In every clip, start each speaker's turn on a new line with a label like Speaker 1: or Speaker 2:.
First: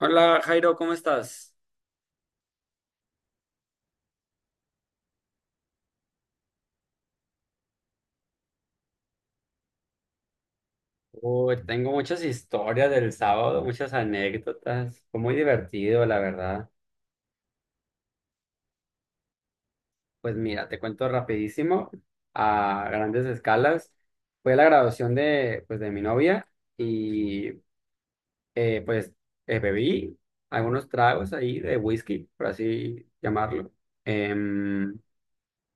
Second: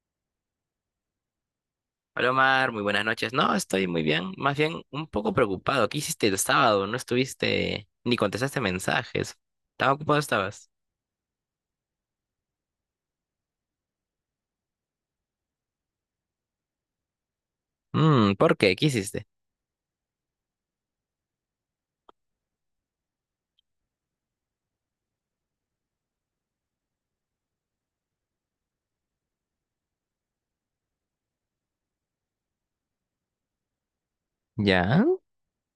Speaker 1: Hola Jairo, ¿cómo estás?
Speaker 2: Hola Omar, muy buenas noches. No, estoy muy bien, más bien un poco preocupado. ¿Qué hiciste el sábado? No estuviste ni contestaste mensajes. ¿Tan ocupado estabas?
Speaker 1: Uy, tengo muchas historias del sábado, muchas anécdotas. Fue muy divertido, la verdad.
Speaker 2: ¿Por qué? ¿Qué hiciste?
Speaker 1: Pues mira, te cuento rapidísimo, a grandes escalas. Fue la graduación de, pues, de mi novia y eh, pues bebí algunos tragos ahí de whisky, por así llamarlo. Em,
Speaker 2: ¿Ya?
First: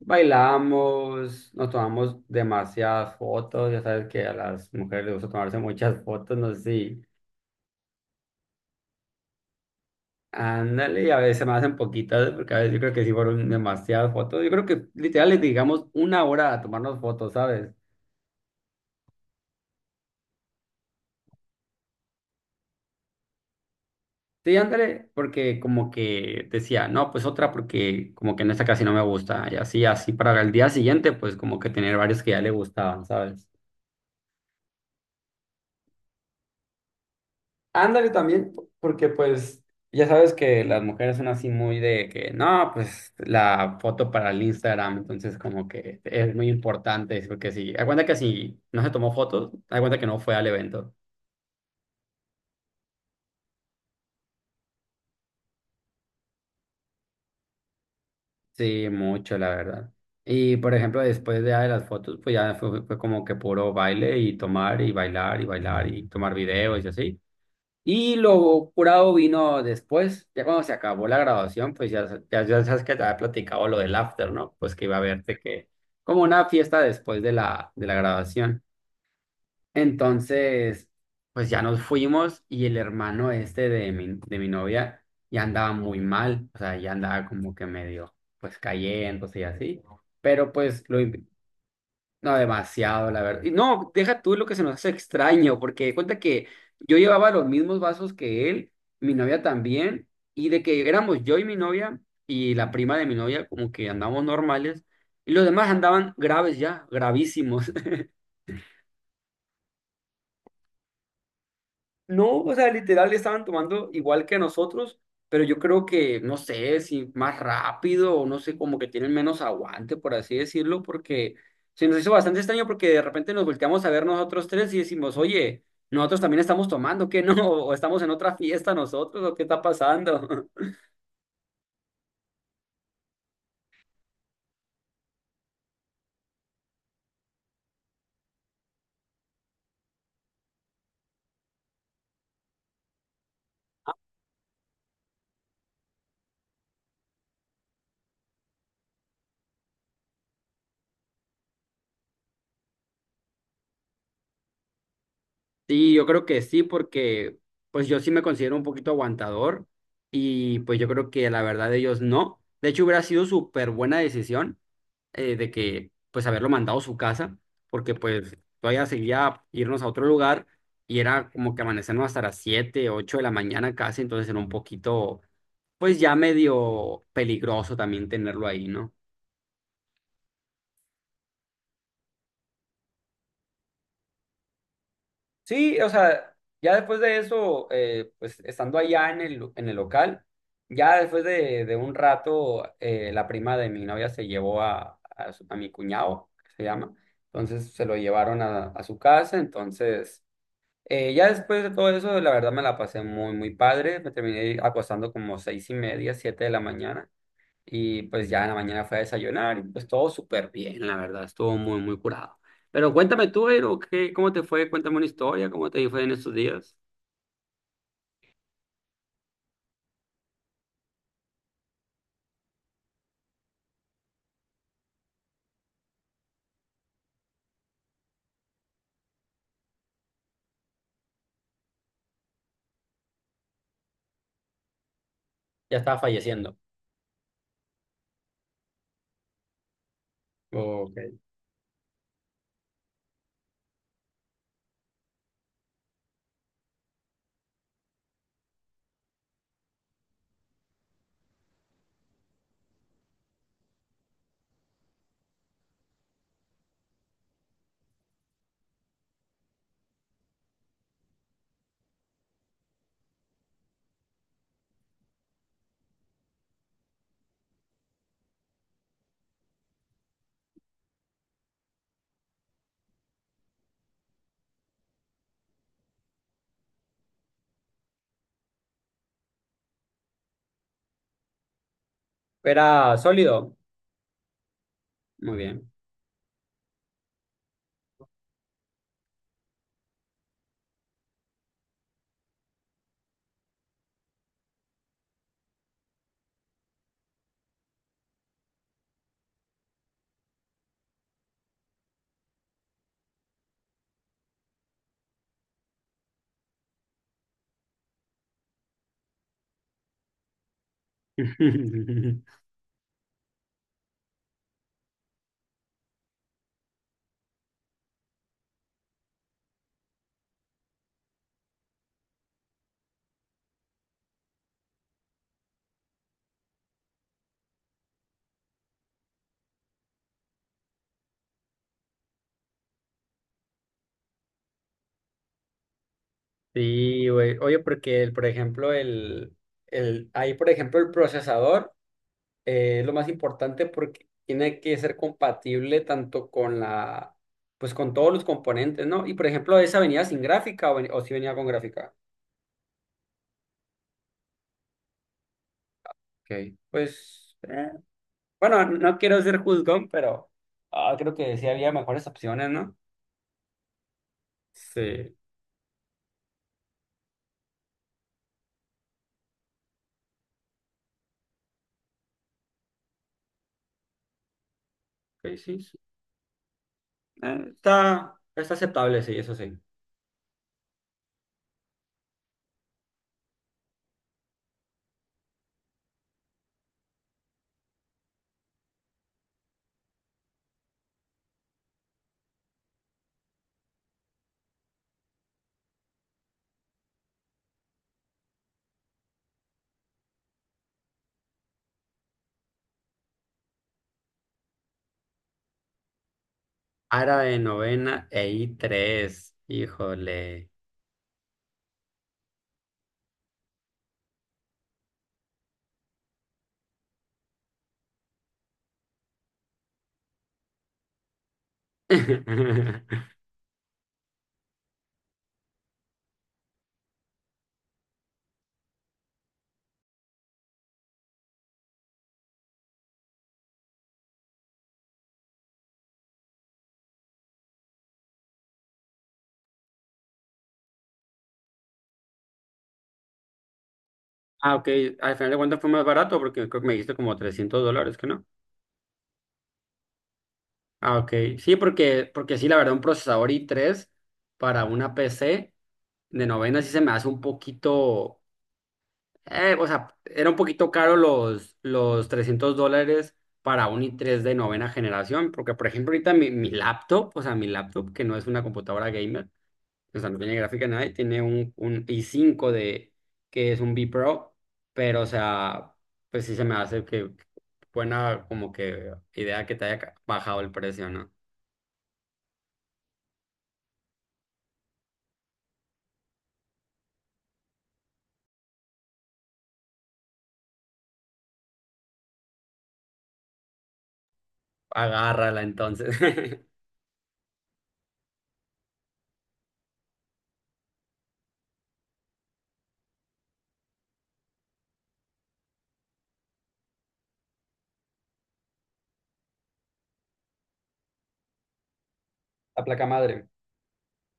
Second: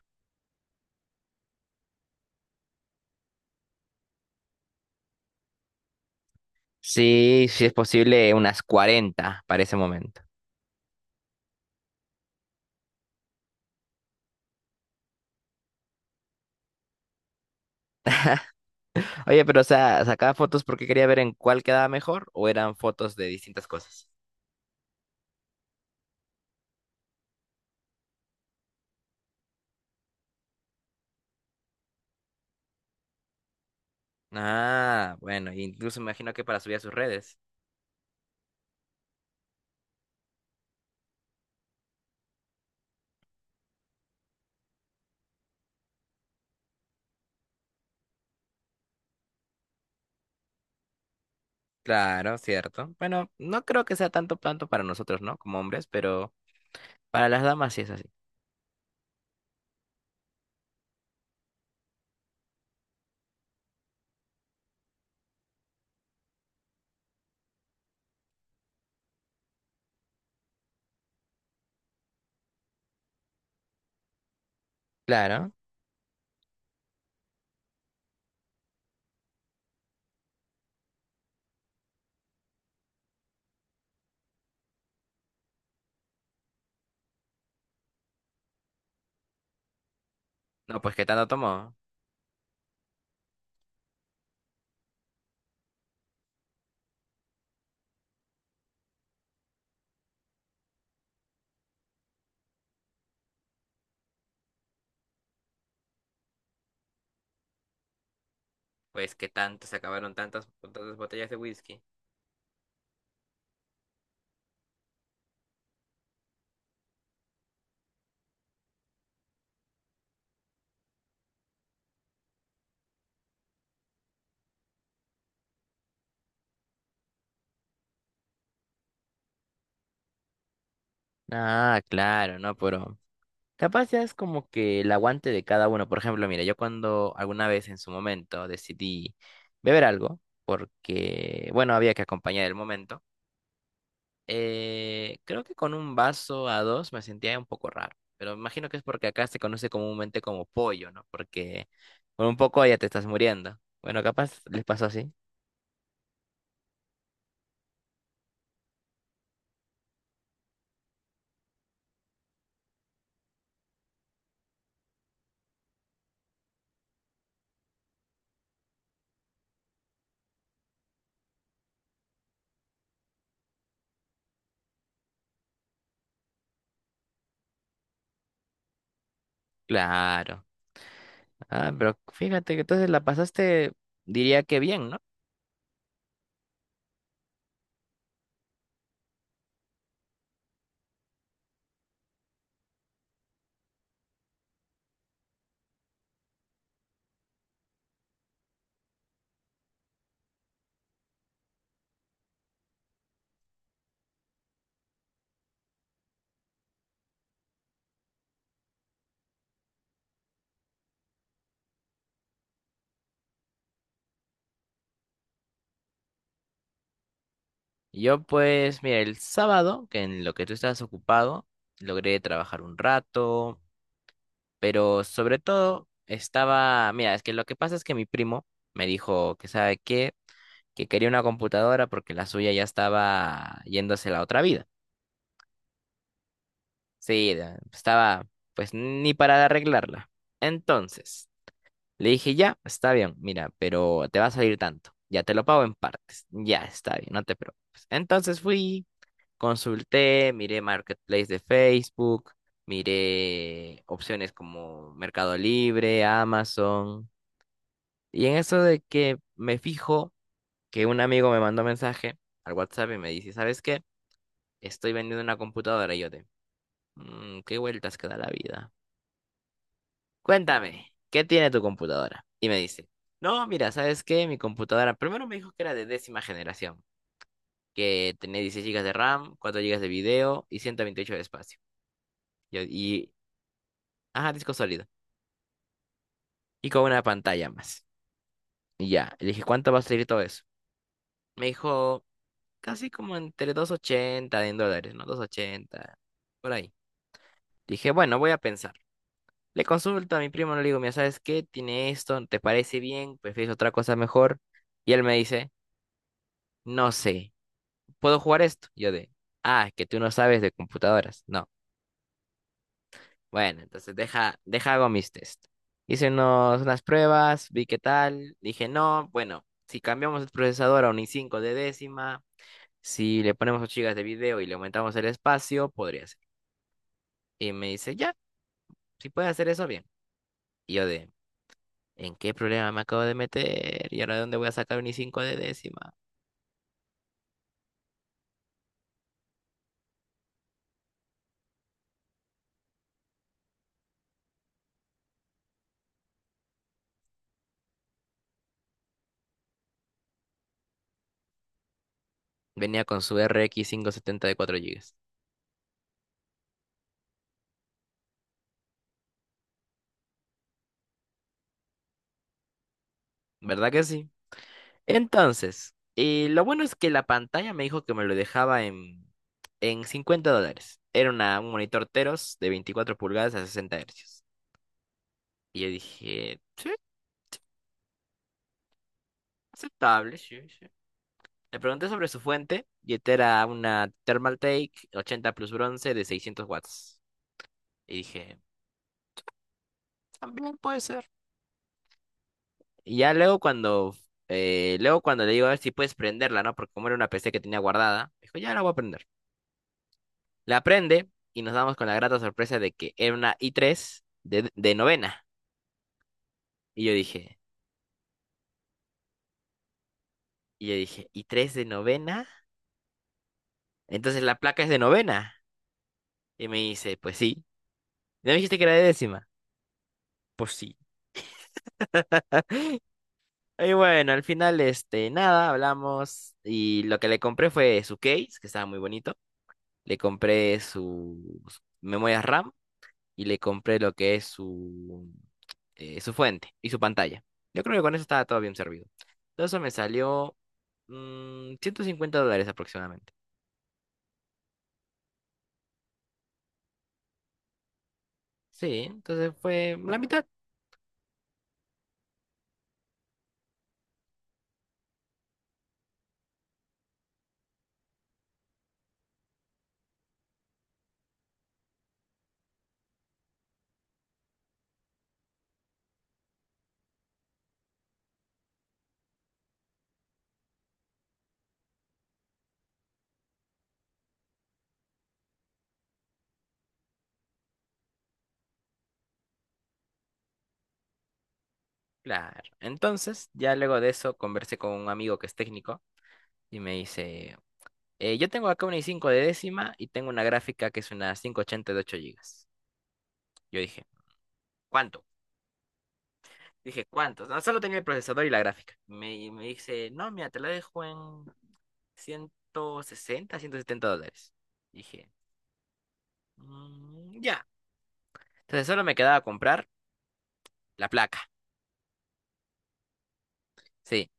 Speaker 1: bailamos, nos tomamos demasiadas fotos. Ya sabes que a las mujeres les gusta tomarse muchas fotos, no sé si.
Speaker 2: Sí, sí es posible unas 40 para ese momento.
Speaker 1: Ándale, y a veces me hacen poquitas, porque a veces yo creo que sí fueron demasiadas fotos. Yo creo que literal les digamos una hora a tomarnos fotos, ¿sabes?
Speaker 2: Oye, pero o sea, ¿sacaba fotos porque quería ver en cuál quedaba mejor o eran fotos de distintas cosas?
Speaker 1: Sí, ándale, porque como que decía, no, pues otra porque como que en esta casi no me gusta. Y así, así para el día siguiente, pues como que tener varios que ya le gustaban, ¿sabes?
Speaker 2: Ah, bueno, incluso me imagino que para subir a sus redes.
Speaker 1: Ándale también, porque pues ya sabes que las mujeres son así muy de que no, pues la foto para el Instagram, entonces como que es muy importante, porque si, da cuenta que si no se tomó fotos, da cuenta que no fue al evento.
Speaker 2: Claro, cierto. Bueno, no creo que sea tanto tanto para nosotros, ¿no? Como hombres, pero para las damas sí es así.
Speaker 1: Sí, mucho, la verdad. Y por ejemplo, después ya de las fotos, pues ya fue como que puro baile y tomar y bailar y bailar y tomar videos y así. Y lo curado vino después, ya cuando se acabó la graduación, pues ya, ya sabes que te había platicado lo del after, ¿no? Pues que iba a verte
Speaker 2: Claro.
Speaker 1: que como una fiesta después de de la graduación. Entonces, pues ya nos fuimos y el hermano este de mi novia ya andaba muy mal, o sea, ya andaba como que medio, pues cayendo y así, pero
Speaker 2: No,
Speaker 1: pues
Speaker 2: pues
Speaker 1: lo,
Speaker 2: ¿qué tanto tomó?
Speaker 1: no, demasiado, la verdad. Y no, deja tú lo que se nos hace extraño, porque de cuenta que yo llevaba los mismos vasos que él, mi novia también, y de que éramos yo y mi novia y la prima de mi novia, como que andábamos normales, y los demás andaban graves ya, gravísimos.
Speaker 2: Pues que tanto se acabaron tantas botellas de whisky.
Speaker 1: No, o sea, literal estaban tomando igual que nosotros, pero yo creo que, no sé, si más rápido o no sé, como que tienen menos aguante, por así decirlo, porque se nos hizo bastante extraño porque de repente nos volteamos a ver nosotros tres y decimos, oye, nosotros también estamos tomando, ¿qué no? ¿O estamos en otra fiesta nosotros? ¿O qué está pasando?
Speaker 2: Ah, claro, no, pero capaz ya es como que el aguante de cada uno. Por ejemplo, mira, yo cuando alguna vez en su momento decidí beber algo, porque, bueno, había que acompañar el momento. Creo que con un vaso a dos me sentía un poco raro, pero imagino que es porque acá se conoce comúnmente como pollo, ¿no? Porque con un poco ya te estás muriendo. Bueno, capaz les pasó así.
Speaker 1: Sí, yo creo que sí, porque pues yo sí me considero un poquito aguantador y pues yo creo que la verdad ellos no. De hecho, hubiera sido súper buena decisión de que pues haberlo mandado a su casa, porque pues todavía seguía irnos a otro lugar y era como que amanecernos hasta las 7 8 de la mañana casi, entonces era un poquito pues ya medio peligroso también tenerlo ahí, ¿no?
Speaker 2: Claro. Ah, pero fíjate que entonces la pasaste, diría que bien, ¿no?
Speaker 1: Sí, o sea, ya después de eso, pues estando allá en en el local, ya después de un rato, la prima de mi novia se llevó a mi cuñado, que se llama, entonces se lo llevaron a su casa, entonces. Ya después de todo eso, la verdad me la pasé muy, muy padre. Me terminé acostando como seis y media, siete de la mañana. Y pues ya en la mañana fue a desayunar y pues todo súper bien, la verdad. Estuvo muy, muy curado. Pero cuéntame tú, Eiro, ¿qué, cómo te fue? Cuéntame una historia, ¿cómo te fue en estos días?
Speaker 2: Yo pues, mira, el sábado, que en lo que tú estabas ocupado, logré trabajar un rato, pero sobre todo estaba, mira, es que lo que pasa es que mi primo me dijo que sabe qué, que quería una computadora porque la suya ya estaba yéndose a la otra vida.
Speaker 1: Ya estaba falleciendo.
Speaker 2: Sí, estaba pues ni para arreglarla.
Speaker 1: Ok.
Speaker 2: Entonces. Le dije, ya, está bien, mira, pero te va a salir tanto. Ya te lo pago en partes. Ya, está bien, no te preocupes. Entonces fui, consulté, miré Marketplace de Facebook, miré opciones como Mercado Libre, Amazon. Y en eso de que me fijo que un amigo me mandó mensaje al WhatsApp y me dice, ¿sabes qué? Estoy vendiendo una computadora. Y yo de, ¿qué vueltas que da la vida? Cuéntame, ¿qué tiene tu computadora?" Y me dice, no, mira, ¿sabes qué? Mi computadora, primero me dijo que era de décima generación, que tenía 16 gigas de RAM, 4 gigas de video y 128 de espacio. Y,
Speaker 1: Era
Speaker 2: y-
Speaker 1: sólido.
Speaker 2: ajá, disco sólido.
Speaker 1: Muy bien.
Speaker 2: Y con una pantalla más. Y ya, le dije, ¿cuánto va a salir todo eso? Me dijo, casi como entre 280 en dólares, ¿no? 280, por ahí. Dije, bueno, voy a pensar. Le consulto a mi primo, le digo, mira, ¿sabes qué? Tiene esto, ¿te parece bien? ¿Prefieres otra cosa mejor? Y él me dice, no sé. ¿Puedo jugar esto? Yo de, ah, que tú no sabes de computadoras. No. Bueno, entonces deja hago mis test. Unas pruebas, vi qué tal, dije, no, bueno, si cambiamos el procesador a un i5 de décima, si le ponemos 8 gigas de video y le aumentamos el espacio, podría ser. Y me dice, ya, si puedes hacer eso, bien. Y yo de, ¿en qué problema me acabo de meter? ¿Y ahora de dónde voy a sacar un i5 de décima?
Speaker 1: Sí, güey. Oye, porque, el- por ejemplo, el, ahí, por ejemplo, el procesador. Lo más importante porque tiene que ser compatible tanto con la, pues con todos los componentes, ¿no? Y por ejemplo, esa venía sin gráfica o, ven- o si venía con gráfica.
Speaker 2: Venía con su RX 570 de 4 gigas.
Speaker 1: Ok. Pues, bueno, no quiero ser juzgón, pero creo que sí había mejores opciones, ¿no?
Speaker 2: ¿Verdad que sí?
Speaker 1: Sí,
Speaker 2: Entonces, lo bueno es que la pantalla me dijo que me lo dejaba en $50. Era un monitor Teros de 24 pulgadas a 60 hercios.
Speaker 1: ok,
Speaker 2: Y
Speaker 1: sí,
Speaker 2: yo
Speaker 1: sí.
Speaker 2: dije, sí,
Speaker 1: Está, está aceptable, sí, eso sí.
Speaker 2: aceptable, sí, sí. Le pregunté sobre su fuente y esta era una Thermaltake 80 Plus bronce de 600 watts. Y dije, también puede ser. Y ya luego cuando le digo a ver si puedes prenderla, ¿no? Porque como era una PC que tenía guardada, dijo, ya la voy a prender. La prende y nos damos con la grata sorpresa de que era una I3 de novena. Y yo
Speaker 1: Árabe
Speaker 2: dije,
Speaker 1: novena e i tres híjole.
Speaker 2: y yo dije, ¿I3 de novena? Entonces la placa es de novena. Y me dice, pues sí. ¿No me dijiste que era de décima? Pues sí. Y bueno, al final, este, nada, hablamos. Y lo que le compré fue su case, que estaba muy bonito. Le compré sus memorias RAM y le compré lo que es su, su fuente y su pantalla. Yo creo que con eso estaba todo bien servido. Todo eso me salió $150 aproximadamente.
Speaker 1: Ah, ok, al final de cuentas fue más barato porque creo que me dijiste como 300 dólares, ¿que no?
Speaker 2: Sí, entonces fue la mitad.
Speaker 1: Ah, ok. Sí, porque, porque sí, la verdad, un procesador i tres para una PC de novena sí se me hace un poquito, o sea, era un poquito caro los 300 dólares para un i tres de novena generación, porque por ejemplo ahorita mi laptop, o sea, mi laptop que no es una computadora gamer, o sea, no tiene gráfica ni nada, y tiene un i cinco de, que es un B Pro, pero o sea, pues sí se me hace que buena como que idea que te haya bajado el precio, ¿no?
Speaker 2: Claro. Entonces, ya luego de eso conversé con un amigo que es técnico y me dice, yo tengo acá una i5 de décima y tengo una gráfica que es una 580 de 8 gigas." Yo dije, ¿cuánto?
Speaker 1: Agárrala entonces.
Speaker 2: Dije, ¿cuántos? No, solo tenía el procesador y la gráfica. Y me dice, no, mira, te la dejo en 160, $170. Dije, "Mm, ya." Entonces solo me quedaba comprar la placa.
Speaker 1: La placa madre.
Speaker 2: Sí.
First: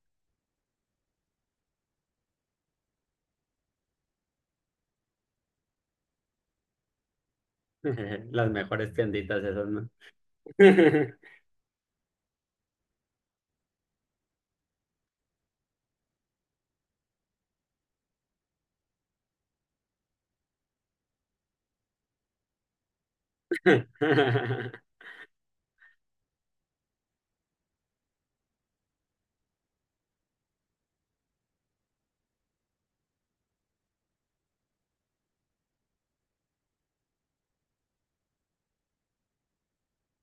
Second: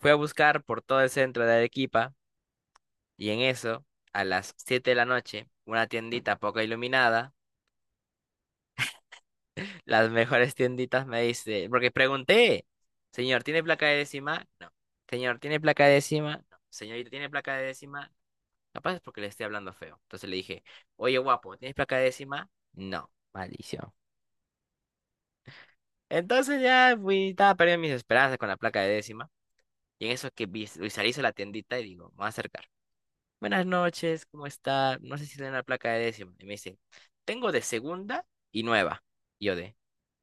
Speaker 2: Fui a buscar por todo el centro de Arequipa y en eso, a las 7 de la noche, una tiendita poco iluminada,
Speaker 1: Las mejores tienditas esas, ¿no?
Speaker 2: las mejores tienditas me dice, porque pregunté, señor, ¿tiene placa de décima? No. Señor, ¿tiene placa de décima? No. Señorita, ¿tiene placa de décima? Capaz es porque le estoy hablando feo. Entonces le dije, oye, guapo, ¿tienes placa de décima? No, maldición. Entonces ya fui, estaba perdiendo mis esperanzas con la placa de décima. Y en eso que visualizo la tiendita y digo, me voy a acercar. Buenas noches, ¿cómo está? No sé si tiene la placa de décima. Y me dice, tengo de segunda y nueva. Y yo de,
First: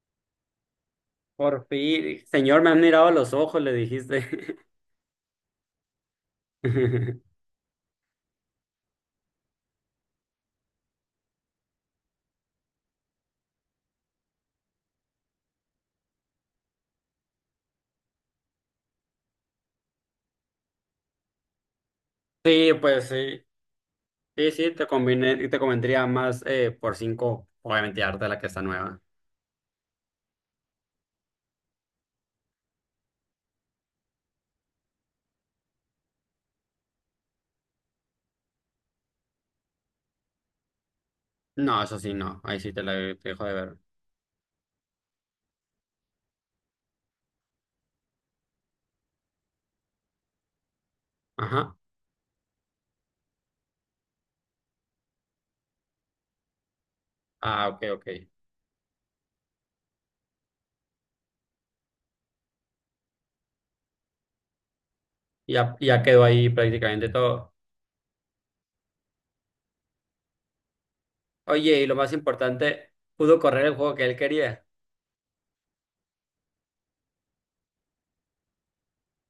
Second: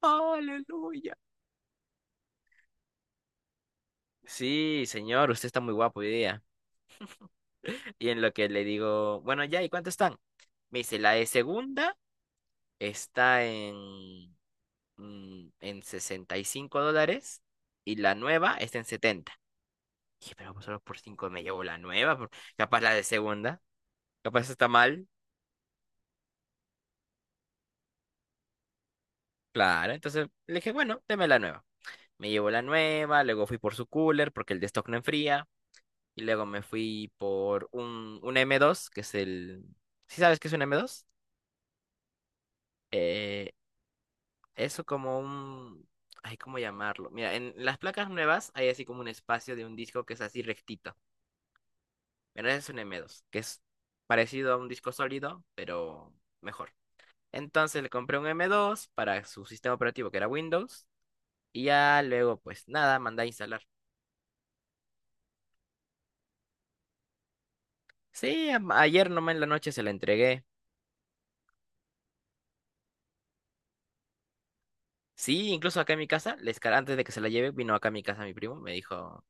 Speaker 2: aleluya.
Speaker 1: Por fin, señor, me han mirado a los ojos, le dijiste.
Speaker 2: Sí, señor, usted está muy guapo hoy día. Y en lo que le digo, bueno, ya, ¿y cuánto están? Me dice, la de segunda está en, en $65, y la nueva está en 70. Dije, pero pues solo por 5 me llevo la nueva, por-
Speaker 1: Sí,
Speaker 2: capaz la de
Speaker 1: pues sí.
Speaker 2: segunda, capaz
Speaker 1: Sí,
Speaker 2: está
Speaker 1: sí, te
Speaker 2: mal.
Speaker 1: conviene, te convendría más por cinco, obviamente, darte la que está nueva.
Speaker 2: Claro, entonces le dije, bueno, deme la nueva. Me llevo la nueva, luego fui por su cooler porque el de stock no enfría. Y luego me fui por un m dos que es el. ¿Sí sabes qué es un m dos?
Speaker 1: No, eso sí, no. Ahí sí te la te dejo
Speaker 2: Eh,
Speaker 1: de ver.
Speaker 2: eso como un. Ay, ¿cómo llamarlo? Mira, en las placas nuevas hay así como un espacio de un disco que es así rectito.
Speaker 1: Ajá.
Speaker 2: Pero ese es un m dos que es parecido a un disco sólido, pero mejor.
Speaker 1: Ah,
Speaker 2: Entonces
Speaker 1: ok,
Speaker 2: le
Speaker 1: ok.
Speaker 2: compré un m dos para su sistema operativo, que era Windows, y ya luego, pues nada, mandé a instalar.
Speaker 1: Ya, ya quedó ahí prácticamente todo.
Speaker 2: Sí, ayer nomás en la noche se la entregué.
Speaker 1: Oye, y lo más importante, pudo correr el juego que él quería.
Speaker 2: Sí, incluso acá en mi casa, antes de que se la lleve, vino acá a mi casa mi primo, me dijo,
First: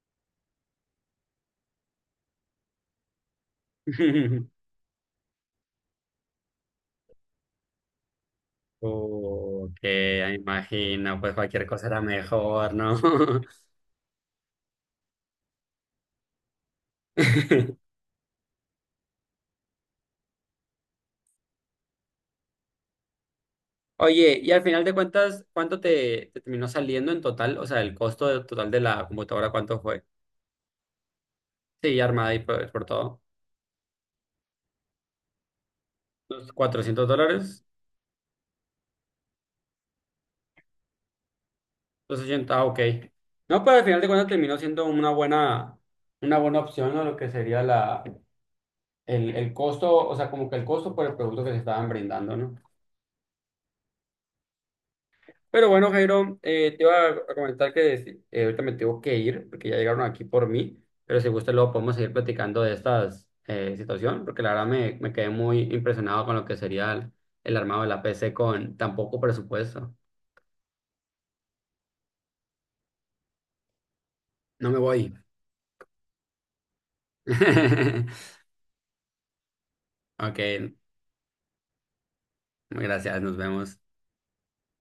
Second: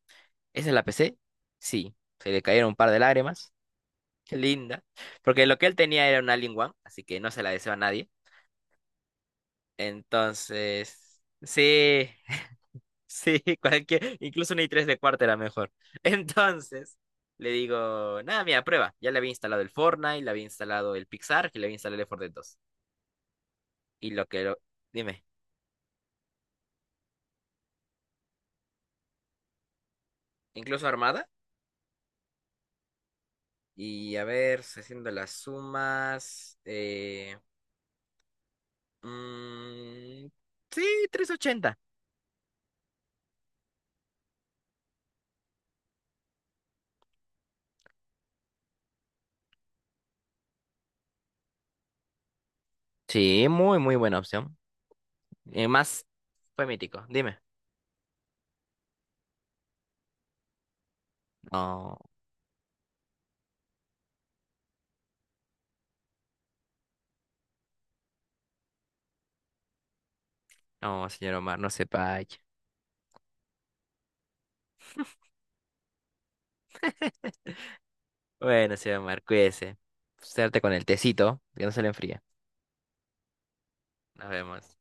Speaker 2: ¿esa es la PC? Sí, se le cayeron un par de lágrimas. Qué linda. Porque lo que él tenía era un Alien One, así que no se la deseo a nadie.
Speaker 1: Que imagino,
Speaker 2: Entonces,
Speaker 1: pues cualquier cosa era
Speaker 2: sí.
Speaker 1: mejor, ¿no?
Speaker 2: Sí, cualquier, incluso una i3 de cuarta era mejor. Entonces, le digo, nada, mira, prueba. Ya le había instalado el Fortnite, le había instalado el Pixar y le había instalado el Fortnite 2. Y lo
Speaker 1: Oye,
Speaker 2: que
Speaker 1: y
Speaker 2: lo,
Speaker 1: al final de
Speaker 2: dime,
Speaker 1: cuentas, ¿cuánto te, te terminó saliendo en total? O sea, el costo de- total de la computadora, ¿cuánto fue?
Speaker 2: incluso armada.
Speaker 1: Sí, armada y por todo.
Speaker 2: Y a ver, haciendo las
Speaker 1: ¿Los
Speaker 2: sumas.
Speaker 1: 400 dólares?
Speaker 2: Mm, sí, 380.
Speaker 1: Los ochenta. Ah, ok. No, pero al final de cuentas terminó siendo una buena opción, ¿no? Lo que sería la, el costo, o sea, como que el costo por el producto que se estaban brindando, ¿no?
Speaker 2: Sí, muy, muy buena opción. Y
Speaker 1: Pero bueno,
Speaker 2: más,
Speaker 1: Jairo,
Speaker 2: fue
Speaker 1: te iba
Speaker 2: mítico.
Speaker 1: a
Speaker 2: Dime.
Speaker 1: comentar que si- ahorita me tengo que ir porque ya llegaron aquí por mí, pero si gusta luego podemos
Speaker 2: No,
Speaker 1: seguir platicando de estas situación, porque la verdad me, me quedé muy impresionado con lo que sería el armado de la PC con tan poco presupuesto.
Speaker 2: no, señor Omar, no se vaya.
Speaker 1: No me voy.
Speaker 2: Bueno, señor Omar, cuídese.
Speaker 1: Ok,
Speaker 2: Suerte con el tecito, que no se le enfríe.
Speaker 1: gracias, nos vemos.
Speaker 2: Nos vemos.